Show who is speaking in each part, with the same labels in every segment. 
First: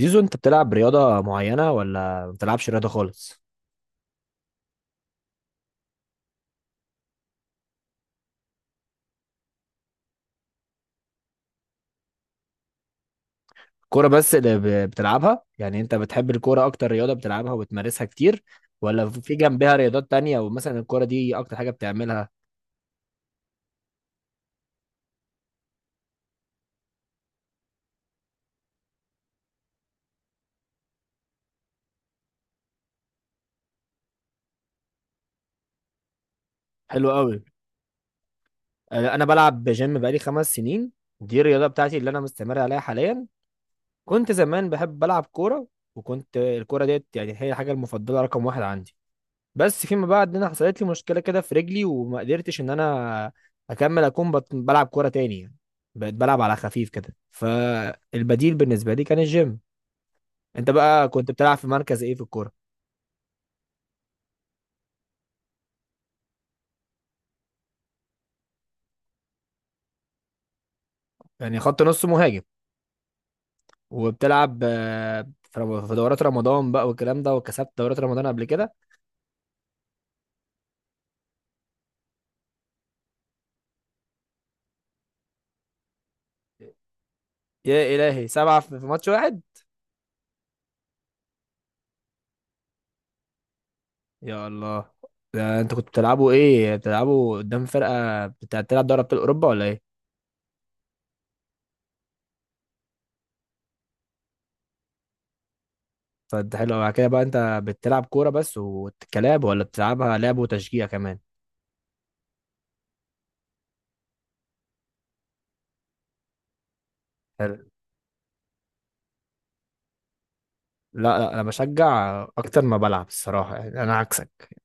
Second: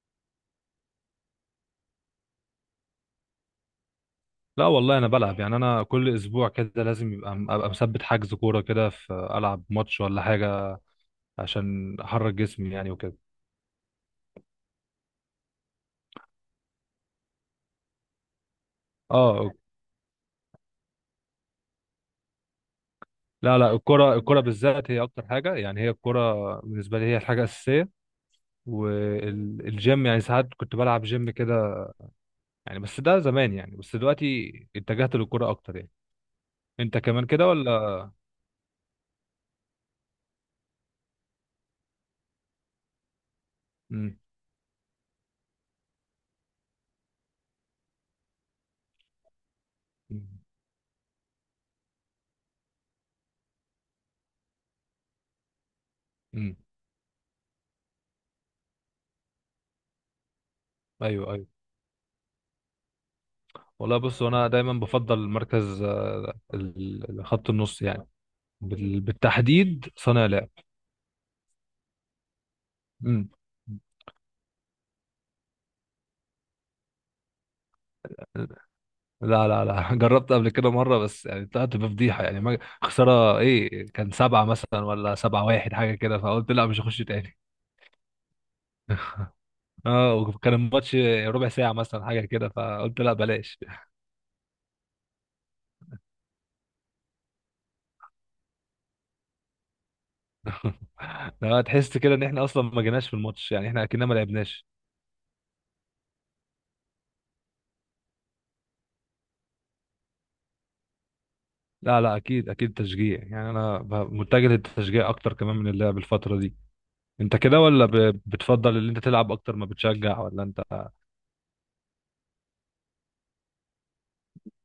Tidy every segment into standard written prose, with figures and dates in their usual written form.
Speaker 1: زيزو، انت بتلعب رياضة معينة ولا ما بتلعبش رياضة خالص؟
Speaker 2: لا، والله انا بلعب، يعني انا كل اسبوع كده لازم ابقى مثبت حجز كوره كده في العب ماتش ولا حاجه، عشان احرك جسمي يعني وكده.
Speaker 1: كورة بس اللي بتلعبها؟ يعني انت بتحب الكورة اكتر رياضة بتلعبها وبتمارسها كتير، ولا في
Speaker 2: اه،
Speaker 1: جنبها رياضات تانية ومثلا الكورة دي اكتر حاجة بتعملها؟
Speaker 2: لا لا، الكوره الكوره بالذات هي اكتر حاجه، يعني هي الكوره بالنسبه لي هي الحاجه الاساسيه. والجيم يعني ساعات كنت بلعب جيم كده يعني، بس ده زمان يعني، بس دلوقتي اتجهت للكوره اكتر يعني. انت
Speaker 1: حلو
Speaker 2: كمان
Speaker 1: قوي.
Speaker 2: كده ولا؟
Speaker 1: اه، انا بلعب جيم بقالي 5 سنين. دي الرياضة بتاعتي اللي انا مستمر عليها حاليا.
Speaker 2: امم.
Speaker 1: كنت زمان بحب بلعب كورة، وكنت الكورة ديت يعني هي الحاجة المفضلة رقم واحد عندي. بس فيما بعد انا حصلت لي مشكله كده في رجلي وما قدرتش ان انا اكمل اكون بلعب كوره تاني يعني. بقيت بلعب على
Speaker 2: امم.
Speaker 1: خفيف كده، فالبديل بالنسبه لي كان الجيم. انت بقى كنت
Speaker 2: ايوه ايوه.
Speaker 1: بتلعب في مركز ايه في الكوره؟
Speaker 2: والله بص، انا دايما بفضل مركز خط النص يعني، بالتحديد صانع لعب.
Speaker 1: يعني خط نص مهاجم؟
Speaker 2: امم.
Speaker 1: وبتلعب في دورات رمضان بقى والكلام ده، وكسبت دورات رمضان قبل كده؟
Speaker 2: لا لا لا، جربت قبل كده مرة، بس يعني طلعت بفضيحة، يعني ما خسارة ايه، كان سبعة مثلا ولا سبعة واحد حاجة كده، فقلت لا مش هخش تاني.
Speaker 1: يا الهي، سبعه في ماتش واحد؟
Speaker 2: اه، وكان الماتش ربع ساعة مثلا حاجة كده، فقلت لا بلاش.
Speaker 1: يا الله، ده انت كنت بتلعبوا ايه، بتلعبوا قدام فرقه بتلعب دوري ابطال اوروبا ولا ايه؟
Speaker 2: لا، تحس كده ان احنا اصلا ما جيناش في الماتش، يعني احنا اكننا ما لعبناش.
Speaker 1: فانت حلو أوي. على كده بقى انت بتلعب كوره بس وكلاب، ولا بتلعبها لعب وتشجيع كمان؟
Speaker 2: لا لا، اكيد اكيد تشجيع، يعني انا متجه للتشجيع اكتر كمان من اللعب الفترة دي. انت
Speaker 1: حلو.
Speaker 2: كده ولا بتفضل ان انت تلعب اكتر ما بتشجع ولا انت؟
Speaker 1: لا لا، انا بشجع اكتر ما بلعب الصراحه، يعني انا عكسك.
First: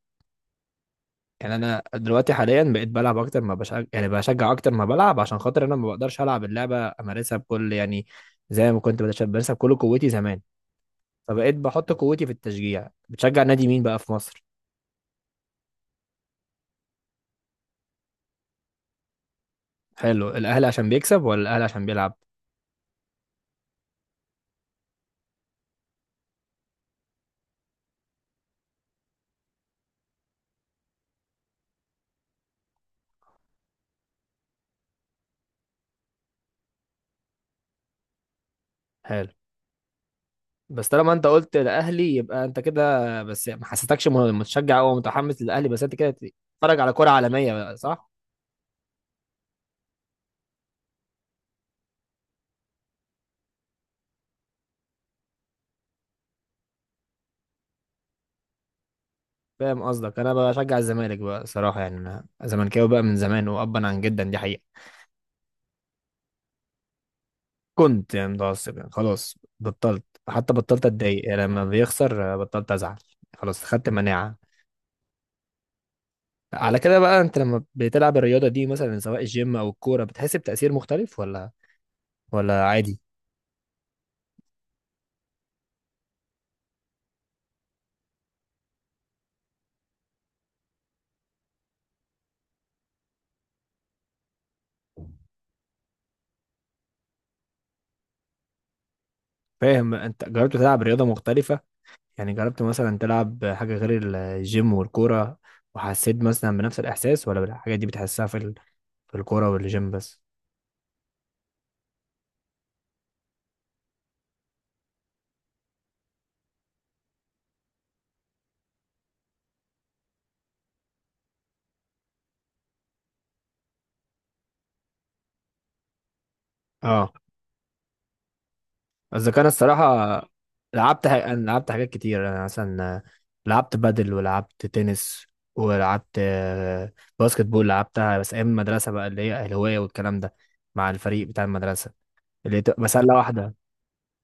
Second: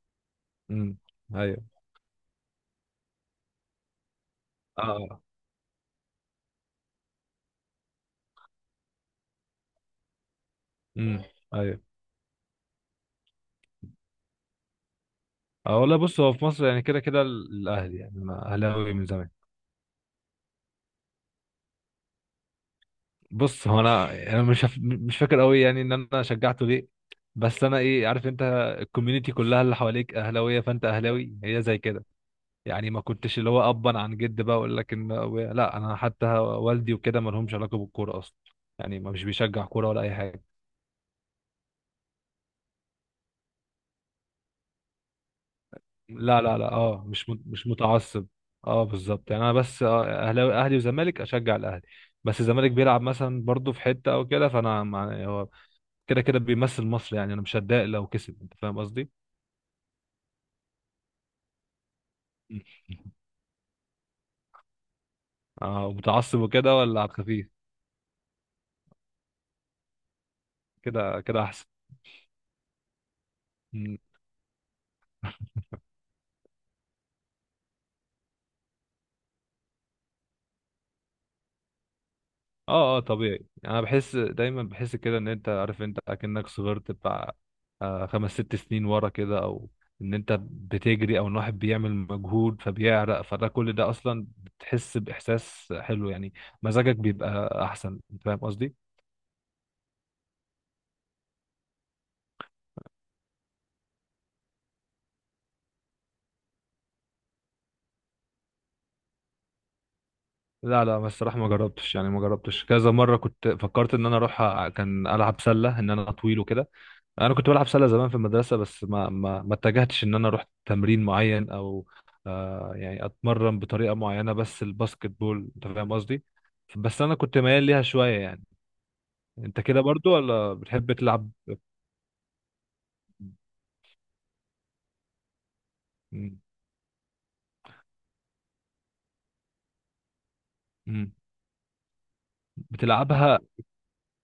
Speaker 2: امم.
Speaker 1: يعني
Speaker 2: ايوه.
Speaker 1: انا دلوقتي حاليا بقيت بلعب اكتر ما بشجع، يعني بشجع اكتر
Speaker 2: اه.
Speaker 1: ما بلعب
Speaker 2: آه.
Speaker 1: عشان خاطر انا ما بقدرش العب اللعبه امارسها بكل يعني زي ما كنت بمارسها بكل قوتي زمان.
Speaker 2: امم.
Speaker 1: فبقيت
Speaker 2: ايوه.
Speaker 1: بحط قوتي في التشجيع. بتشجع نادي مين بقى في مصر؟
Speaker 2: اه، والله بص، هو في مصر يعني كده كده الاهلي، يعني انا اهلاوي من زمان.
Speaker 1: حلو. الاهلي عشان بيكسب ولا الاهلي عشان بيلعب؟
Speaker 2: بص هو انا مش فاكر قوي يعني ان انا شجعته ليه، بس انا ايه عارف، انت الكوميونتي كلها اللي حواليك اهلاويه فانت اهلاوي، هي زي كده يعني، ما كنتش اللي هو ابا عن جد بقى اقول لك ان. لا، انا حتى والدي وكده ما لهمش علاقه بالكوره اصلا، يعني ما مش
Speaker 1: حلو.
Speaker 2: بيشجع كوره ولا اي حاجه.
Speaker 1: بس طالما انت قلت الاهلي، يبقى انت كده بس، ما حسيتكش متشجع او متحمس للاهلي، بس انت كده
Speaker 2: لا لا لا،
Speaker 1: بتتفرج على
Speaker 2: اه
Speaker 1: كرة عالمية
Speaker 2: مش
Speaker 1: بقى، صح؟
Speaker 2: متعصب. اه بالظبط، يعني انا بس اهلاوي، اهلي وزمالك اشجع الاهلي، بس الزمالك بيلعب مثلا برضه في حته او كده، فانا هو كده كده بيمثل مصر، يعني انا مش هتضايق لو كسب. انت فاهم قصدي؟
Speaker 1: فاهم قصدك. انا بشجع الزمالك بقى صراحة، يعني انا زملكاوي بقى من زمان وابا عن جدا، دي حقيقة.
Speaker 2: اه، متعصب وكده ولا على الخفيف؟
Speaker 1: كنت يعني متعصب، يعني خلاص بطلت، حتى بطلت
Speaker 2: كده
Speaker 1: اتضايق يعني
Speaker 2: كده
Speaker 1: لما
Speaker 2: احسن.
Speaker 1: بيخسر، بطلت ازعل. خلاص، خدت مناعة. على كده بقى انت لما بتلعب الرياضة دي مثلا سواء الجيم او الكورة، بتحس بتأثير مختلف ولا
Speaker 2: اه اه،
Speaker 1: عادي؟
Speaker 2: طبيعي، انا بحس دايما، بحس كده ان انت عارف، انت اكنك صغرت بتاع 5 6 سنين ورا كده، او ان انت بتجري، او ان واحد بيعمل مجهود فبيعرق، فده كل ده اصلا بتحس باحساس حلو يعني، مزاجك بيبقى احسن. انت فاهم قصدي؟
Speaker 1: فاهم. انت جربت تلعب رياضة مختلفة؟ يعني جربت مثلا تلعب حاجة غير الجيم والكورة، وحسيت مثلا بنفس الإحساس، ولا الحاجات دي بتحسها في في الكورة والجيم بس؟
Speaker 2: لا لا، بس الصراحه ما جربتش، يعني ما جربتش كذا مره، كنت فكرت ان انا اروح، كان العب سله، ان انا طويل وكده. انا كنت بلعب سله زمان في المدرسه، بس ما اتجهتش ان انا اروح تمرين معين او يعني اتمرن بطريقه معينه بس الباسكت بول. انت فاهم قصدي؟ بس
Speaker 1: اه،
Speaker 2: انا كنت ميال ليها شويه يعني.
Speaker 1: قصدي كان
Speaker 2: انت كده
Speaker 1: الصراحة.
Speaker 2: برضو ولا بتحب تلعب؟
Speaker 1: أنا لعبت حاجات كتير. أنا مثلا لعبت بادل، ولعبت تنس، ولعبت
Speaker 2: مم.
Speaker 1: باسكت بول، لعبتها بس أيام المدرسة بقى، اللي هي الهواية والكلام ده مع
Speaker 2: مم.
Speaker 1: الفريق بتاع المدرسة اللي بتبقى سلة
Speaker 2: بتلعبها
Speaker 1: واحدة.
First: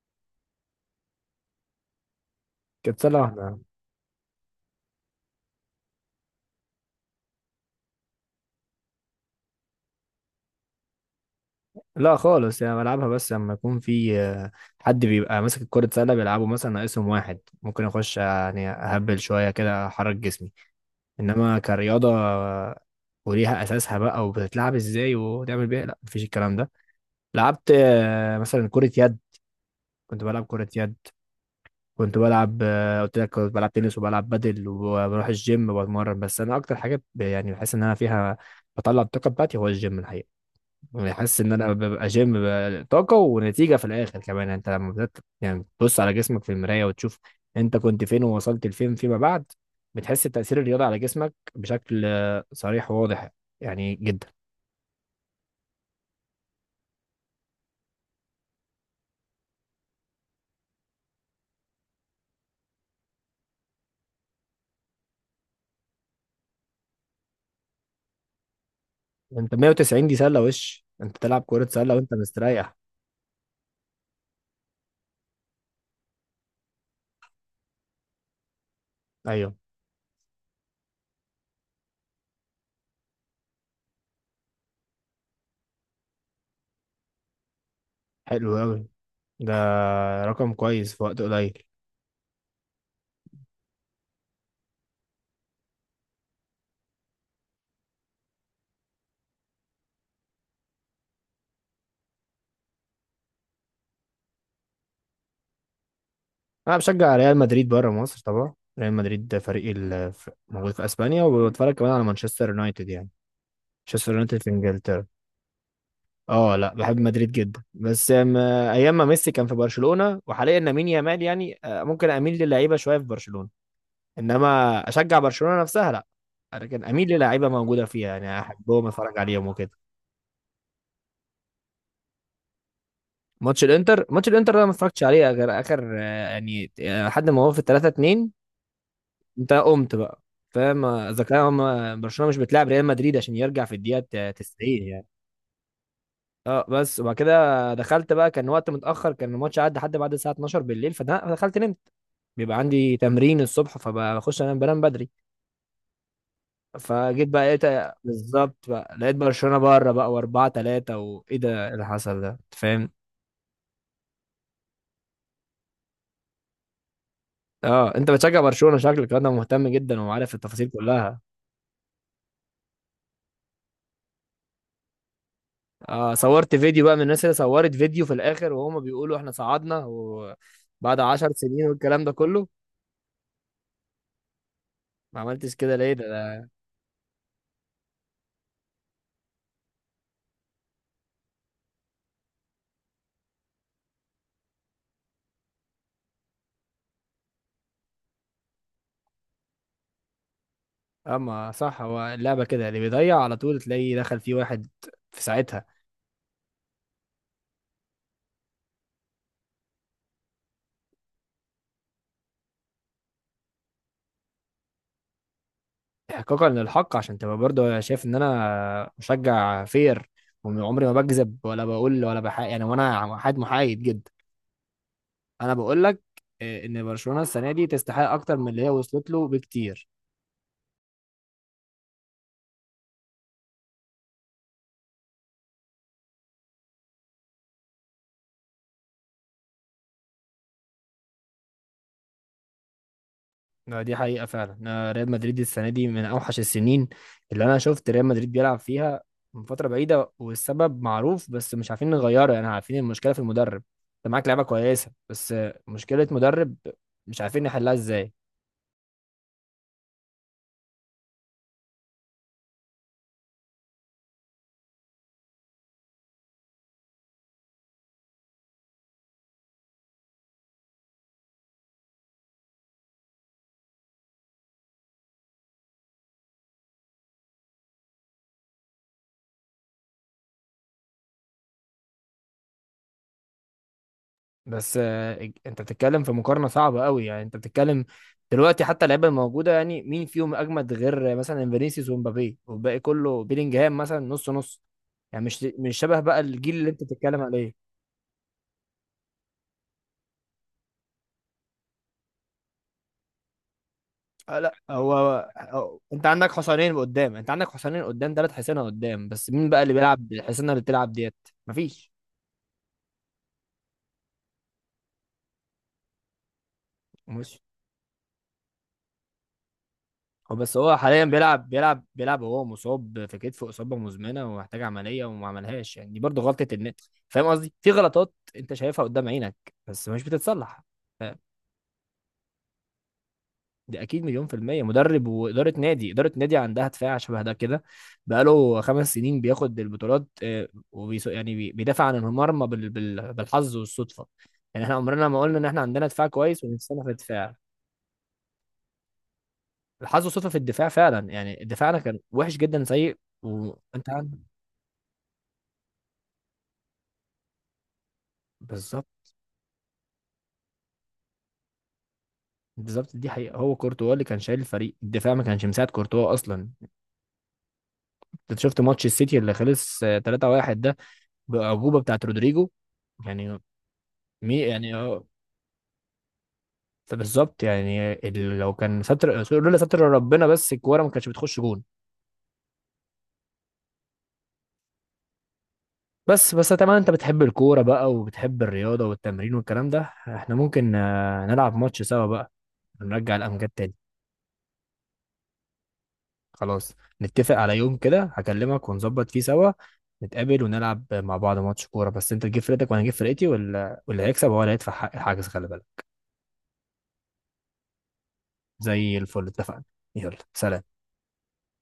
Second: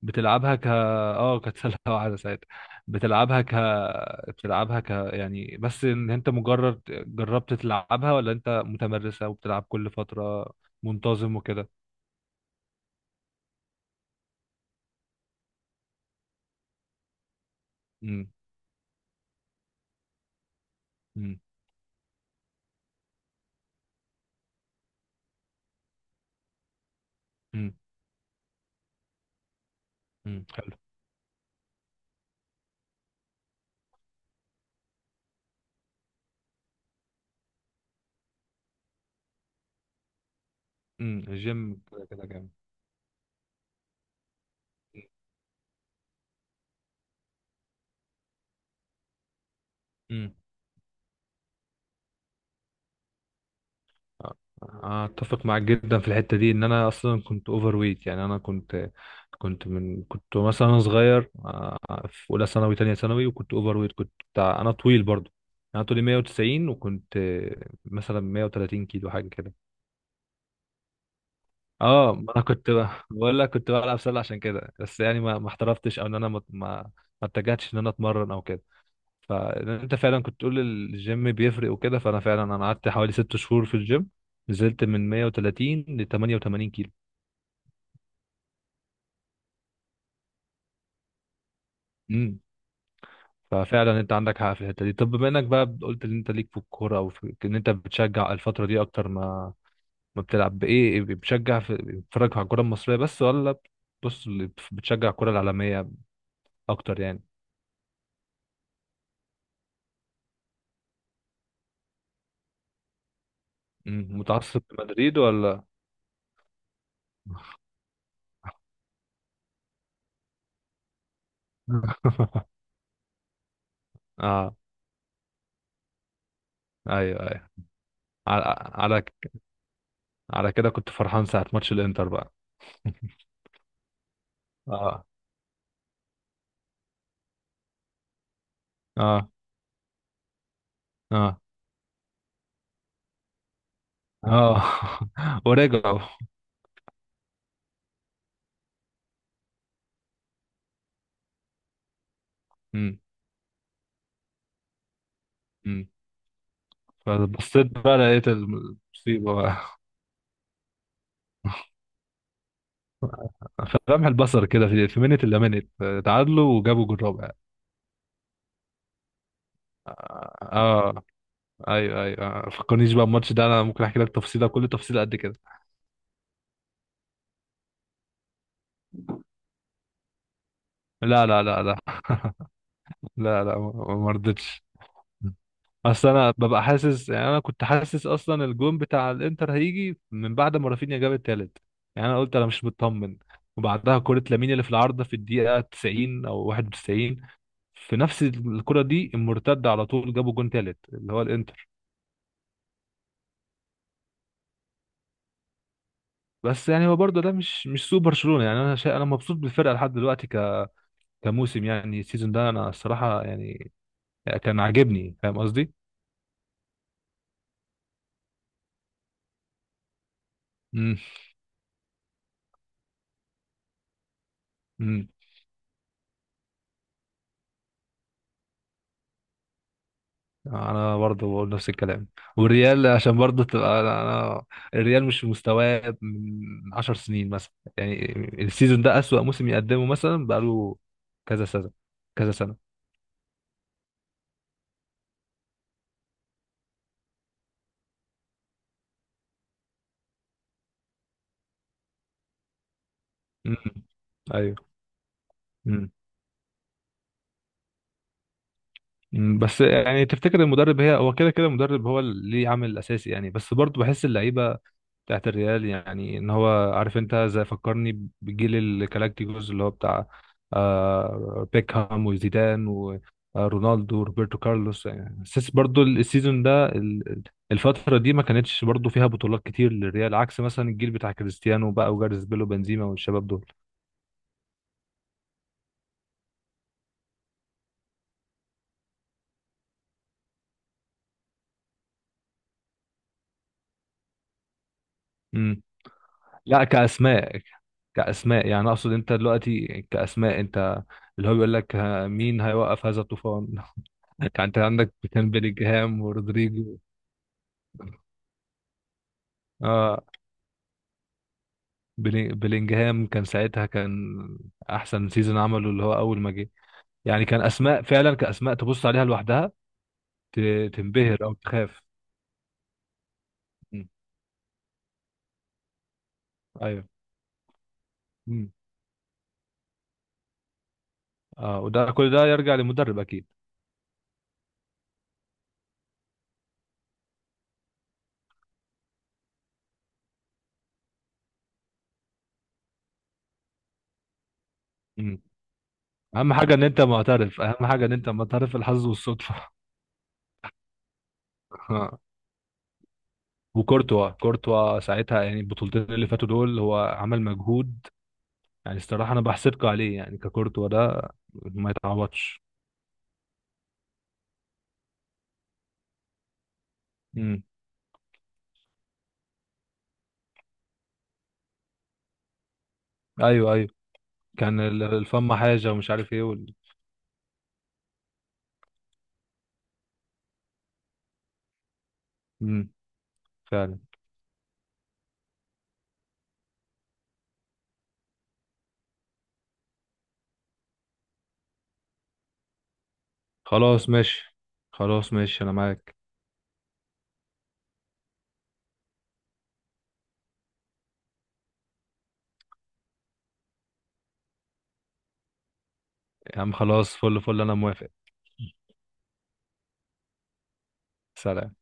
Speaker 2: بتلعبها كانت سله واحده ساعتها.
Speaker 1: كانت سلة
Speaker 2: بتلعبها ك
Speaker 1: واحدة.
Speaker 2: بتلعبها ك يعني، بس ان انت مجرد جربت تلعبها ولا انت متمرسه وبتلعب كل فتره منتظم وكده؟
Speaker 1: لا خالص، يعني بلعبها بس لما يكون في حد بيبقى ماسك الكرة سلة بيلعبه مثلا ناقصهم واحد، ممكن اخش
Speaker 2: امم.
Speaker 1: يعني اهبل شوية كده، احرك جسمي.
Speaker 2: امم.
Speaker 1: انما كرياضة وليها اساسها بقى وبتتلعب ازاي وتعمل بيها، لا، مفيش الكلام ده. لعبت مثلا كرة يد، كنت بلعب
Speaker 2: امم.
Speaker 1: كرة يد. كنت بلعب قلت لك كنت بلعب تنس وبلعب بدل وبروح الجيم وبتمرن، بس انا اكتر حاجة يعني بحس ان انا فيها بطلع الطاقة بتاعتي هو الجيم الحقيقة. يعني
Speaker 2: امم.
Speaker 1: حاسس ان انا
Speaker 2: الجيم كده
Speaker 1: ببقى
Speaker 2: كده
Speaker 1: جيم،
Speaker 2: جامد.
Speaker 1: ببقى طاقه ونتيجه في الاخر كمان، يعني انت لما بدات يعني تبص على جسمك في المرايه وتشوف انت كنت فين ووصلت لفين فيما بعد، بتحس
Speaker 2: امم.
Speaker 1: بتاثير الرياضه على جسمك بشكل صريح وواضح، يعني جدا.
Speaker 2: آه، اتفق معاك جدا في الحته دي، ان انا اصلا كنت اوفر ويت، يعني انا كنت، من كنت مثلا انا صغير في اولى ثانوي تانية ثانوي، وكنت اوفر ويت، كنت انا طويل برضو، انا طولي 190 وكنت مثلا 130 كيلو حاجه كده.
Speaker 1: انت 190 دي سله، وش انت تلعب كره سله وانت
Speaker 2: اه، ما انا كنت
Speaker 1: مستريح؟
Speaker 2: بقول لك كنت بلعب سله عشان كده، بس يعني ما احترفتش او ان انا ما اتجهتش ان انا اتمرن او كده.
Speaker 1: ايوه.
Speaker 2: فانت فعلا كنت تقول الجيم بيفرق وكده، فانا فعلا انا قعدت حوالي 6 شهور في الجيم، نزلت من 130 ل 88 كيلو.
Speaker 1: حلو قوي. ده رقم كويس في وقت قليل.
Speaker 2: امم. ففعلا انت عندك حق في الحته دي. طب بما انك بقى قلت ان انت ليك في الكوره او في ان انت بتشجع الفتره دي اكتر ما ما بتلعب، بايه إيه بتشجع، في بتتفرج على الكوره المصريه بس ولا، بص، بتشجع الكوره العالميه
Speaker 1: انا
Speaker 2: اكتر
Speaker 1: بشجع
Speaker 2: يعني؟
Speaker 1: ريال مدريد بره مصر، طبعا ريال مدريد ده فريقي، موجود في اسبانيا، وبتفرج كمان على مانشستر يونايتد يعني.
Speaker 2: امم،
Speaker 1: مانشستر يونايتد في
Speaker 2: متعصب
Speaker 1: انجلترا.
Speaker 2: لمدريد ولا؟
Speaker 1: اه، لا، بحب مدريد جدا بس ايام ما ميسي كان في برشلونة وحاليا لامين يامال يعني، ممكن اميل للعيبة شوية في برشلونة،
Speaker 2: اه.
Speaker 1: انما اشجع برشلونة نفسها لا. لكن اميل
Speaker 2: ايوه
Speaker 1: للعيبة
Speaker 2: ايوه.
Speaker 1: موجودة فيها، يعني
Speaker 2: على
Speaker 1: احبهم
Speaker 2: على
Speaker 1: اتفرج عليهم وكده.
Speaker 2: على كده كنت فرحان ساعه ماتش الانتر بقى.
Speaker 1: ماتش الانتر ده أنا ما اتفرجتش
Speaker 2: اه.
Speaker 1: عليه غير اخر لحد ما هو في 3-2
Speaker 2: اه.
Speaker 1: انت قمت بقى، فاهم؟ اذا كان
Speaker 2: اه.
Speaker 1: برشلونة مش بتلعب ريال مدريد عشان يرجع في الدقيقة
Speaker 2: اه.
Speaker 1: 90 يعني.
Speaker 2: ورجعوا.
Speaker 1: اه بس، وبعد كده دخلت بقى، كان وقت متأخر، كان الماتش عدى لحد بعد الساعة 12 بالليل، فدخلت نمت. بيبقى عندي
Speaker 2: امم.
Speaker 1: تمرين الصبح فبخش انام، بنام بدري.
Speaker 2: امم.
Speaker 1: فجيت بقى
Speaker 2: فبصيت
Speaker 1: لقيت
Speaker 2: بقى لقيت
Speaker 1: بالظبط، بقى لقيت
Speaker 2: المصيبة
Speaker 1: برشلونة
Speaker 2: بقى،
Speaker 1: بره بقى و4-3، وايه ده، إيه اللي حصل ده، انت فاهم؟
Speaker 2: فلمح البصر كده، في منت الا منت، تعادلوا وجابوا جول رابع.
Speaker 1: اه انت بتشجع برشلونة شكلك، انا مهتم جدا
Speaker 2: اه.
Speaker 1: وعارف التفاصيل
Speaker 2: آه.
Speaker 1: كلها.
Speaker 2: ايوه ايوه. آه، فكرنيش بقى الماتش ده، انا ممكن احكي لك تفصيله كل تفصيله قد كده.
Speaker 1: اه صورت فيديو بقى من الناس اللي صورت فيديو في الاخر وهما بيقولوا احنا صعدنا وبعد
Speaker 2: لا
Speaker 1: عشر
Speaker 2: لا لا
Speaker 1: سنين
Speaker 2: لا،
Speaker 1: والكلام ده كله.
Speaker 2: لا لا، ما رضيتش.
Speaker 1: ما عملتش كده ليه
Speaker 2: اصل انا ببقى حاسس، يعني انا كنت حاسس اصلا الجون بتاع الانتر هيجي من بعد ما رافينيا جاب التالت، يعني انا قلت انا مش مطمن. وبعدها كرة لامين اللي في العارضة في الدقيقة 90 او 91، في نفس الكرة دي المرتدة على طول جابوا جون تالت اللي هو
Speaker 1: اما
Speaker 2: الانتر.
Speaker 1: صح، هو اللعبة كده اللي بيضيع على طول تلاقيه دخل فيه واحد في ساعتها.
Speaker 2: بس يعني هو برضه ده مش سوء برشلونة، يعني انا شا... انا مبسوط بالفرقة لحد دلوقتي، ك... كموسم، يعني السيزون ده انا الصراحة يعني كان عاجبني. فاهم قصدي؟
Speaker 1: احقاقا للحق، عشان تبقى برضه شايف ان انا مشجع فير، وعمري ما
Speaker 2: امم.
Speaker 1: بكذب ولا بقول ولا بحق يعني، وانا حد محايد جدا.
Speaker 2: امم.
Speaker 1: انا بقول لك ان برشلونه السنه دي تستحق اكتر من اللي هي وصلت له بكتير.
Speaker 2: انا برضه بقول نفس الكلام، والريال عشان برضه تبقى، الريال مش في مستواه من 10 سنين مثلا، يعني السيزون ده اسوأ موسم يقدمه مثلا بقاله كذا سنة، كذا سنة.
Speaker 1: دي حقيقه فعلا، ريال مدريد السنه دي من اوحش السنين اللي انا شفت ريال مدريد بيلعب فيها من فتره بعيده، والسبب معروف بس مش عارفين نغيره، يعني عارفين المشكله في المدرب.
Speaker 2: امم.
Speaker 1: انت معاك لعيبه كويسه، بس
Speaker 2: ايوه.
Speaker 1: مشكله مدرب مش عارفين نحلها ازاي.
Speaker 2: مم، بس يعني تفتكر المدرب، هو كده كده المدرب هو اللي ليه عامل اساسي يعني، بس برضه بحس اللعيبه بتاعت الريال، يعني ان هو عارف، انت زي فكرني بجيل الكلاكتيكوز اللي هو بتاع بيكهام وزيدان ورونالدو وروبرتو كارلوس، يعني حاسس برضه السيزون ده، الفتره دي ما كانتش برضه فيها بطولات كتير للريال، عكس مثلا الجيل بتاع كريستيانو بقى وجاريث بيل وبنزيما والشباب دول.
Speaker 1: بس انت بتتكلم في مقارنه صعبه قوي، يعني انت بتتكلم دلوقتي حتى اللعيبه الموجوده، يعني مين فيهم اجمد غير مثلا فينيسيوس ومبابي، والباقي كله بيلينجهام مثلا نص نص، يعني مش
Speaker 2: امم.
Speaker 1: مش شبه بقى الجيل
Speaker 2: لا،
Speaker 1: اللي انت بتتكلم
Speaker 2: كاسماء،
Speaker 1: عليه.
Speaker 2: كأسماء يعني أقصد، أنت دلوقتي كأسماء، أنت اللي هو بيقول لك، مين هيوقف هذا الطوفان؟ يعني
Speaker 1: آه، لا
Speaker 2: أنت
Speaker 1: هو
Speaker 2: عندك كان
Speaker 1: هو-
Speaker 2: بيلينجهام
Speaker 1: انت عندك حصانين
Speaker 2: ورودريجو.
Speaker 1: قدام، ثلاث حصانه قدام، بس مين بقى اللي
Speaker 2: آه
Speaker 1: بيلعب الحصانه اللي بتلعب ديت؟ مفيش.
Speaker 2: بيلينجهام كان ساعتها، كان أحسن سيزون عمله اللي هو أول ما جه، يعني
Speaker 1: مش
Speaker 2: كان أسماء فعلا، كأسماء تبص عليها لوحدها
Speaker 1: هو بس، هو حاليا
Speaker 2: تنبهر أو
Speaker 1: بيلعب
Speaker 2: تخاف.
Speaker 1: بيلعب بيلعب وهو مصاب في كتفه اصابه
Speaker 2: مم.
Speaker 1: مزمنه ومحتاج عمليه وما عملهاش، يعني دي برضه غلطه النت.
Speaker 2: أيوه.
Speaker 1: فاهم قصدي؟ في غلطات
Speaker 2: مم.
Speaker 1: انت شايفها قدام عينك، بس مش بتتصلح. ف-
Speaker 2: وده كل ده يرجع للمدرب أكيد.
Speaker 1: دي اكيد مليون في الميه مدرب، واداره نادي اداره نادي عندها دفاع شبه ده كده، بقاله 5 سنين بياخد البطولات، وبيس يعني بيدافع عن المرمى بالحظ والصدفه. يعني احنا عمرنا ما
Speaker 2: مم.
Speaker 1: قلنا ان احنا عندنا دفاع
Speaker 2: أهم
Speaker 1: كويس
Speaker 2: حاجة إن أنت
Speaker 1: ونفسنا في الدفاع.
Speaker 2: معترف، أهم حاجة إن أنت معترف، الحظ والصدفة.
Speaker 1: الحظ والصدفه في الدفاع فعلا، يعني دفاعنا كان وحش جدا، سيء وانت.
Speaker 2: وكورتوا كورتوا ساعتها، يعني البطولتين اللي فاتوا دول هو عمل مجهود، يعني
Speaker 1: بالظبط.
Speaker 2: الصراحه انا بحسدكوا عليه، يعني ككورتوا ده ما يتعوضش.
Speaker 1: بالظبط دي حقيقة، هو كورتوا اللي كان شايل الفريق، الدفاع ما كانش مساعد كورتوا أصلا.
Speaker 2: امم.
Speaker 1: أنت شفت ماتش السيتي اللي خلص 3-1 ده بأعجوبة بتاعت رودريجو، يعني
Speaker 2: ايوه ايوه. كان
Speaker 1: يعني اه
Speaker 2: الفم حاجه ومش عارف ايه، وال...
Speaker 1: بالظبط. يعني لو كان ستر، لولا ستر ربنا، بس الكورة ما كانتش بتخش جون.
Speaker 2: امم. فعلا.
Speaker 1: بس طبعا انت بتحب الكورة بقى وبتحب الرياضة والتمرين والكلام ده، احنا ممكن نلعب ماتش سوا بقى، نرجع الأمجاد تاني.
Speaker 2: خلاص ماشي، خلاص ماشي انا معاك.
Speaker 1: خلاص، نتفق على يوم كده هكلمك ونظبط فيه سوا، نتقابل ونلعب مع بعض ماتش كورة، بس انت تجيب فرقتك وانا اجيب فرقتي، واللي هيكسب هو اللي هيدفع حق الحجز، خلي بالك.
Speaker 2: يا عم خلاص، فل فل، انا موافق.
Speaker 1: زي الفل، اتفقنا. يلا سلام.
Speaker 2: سلام.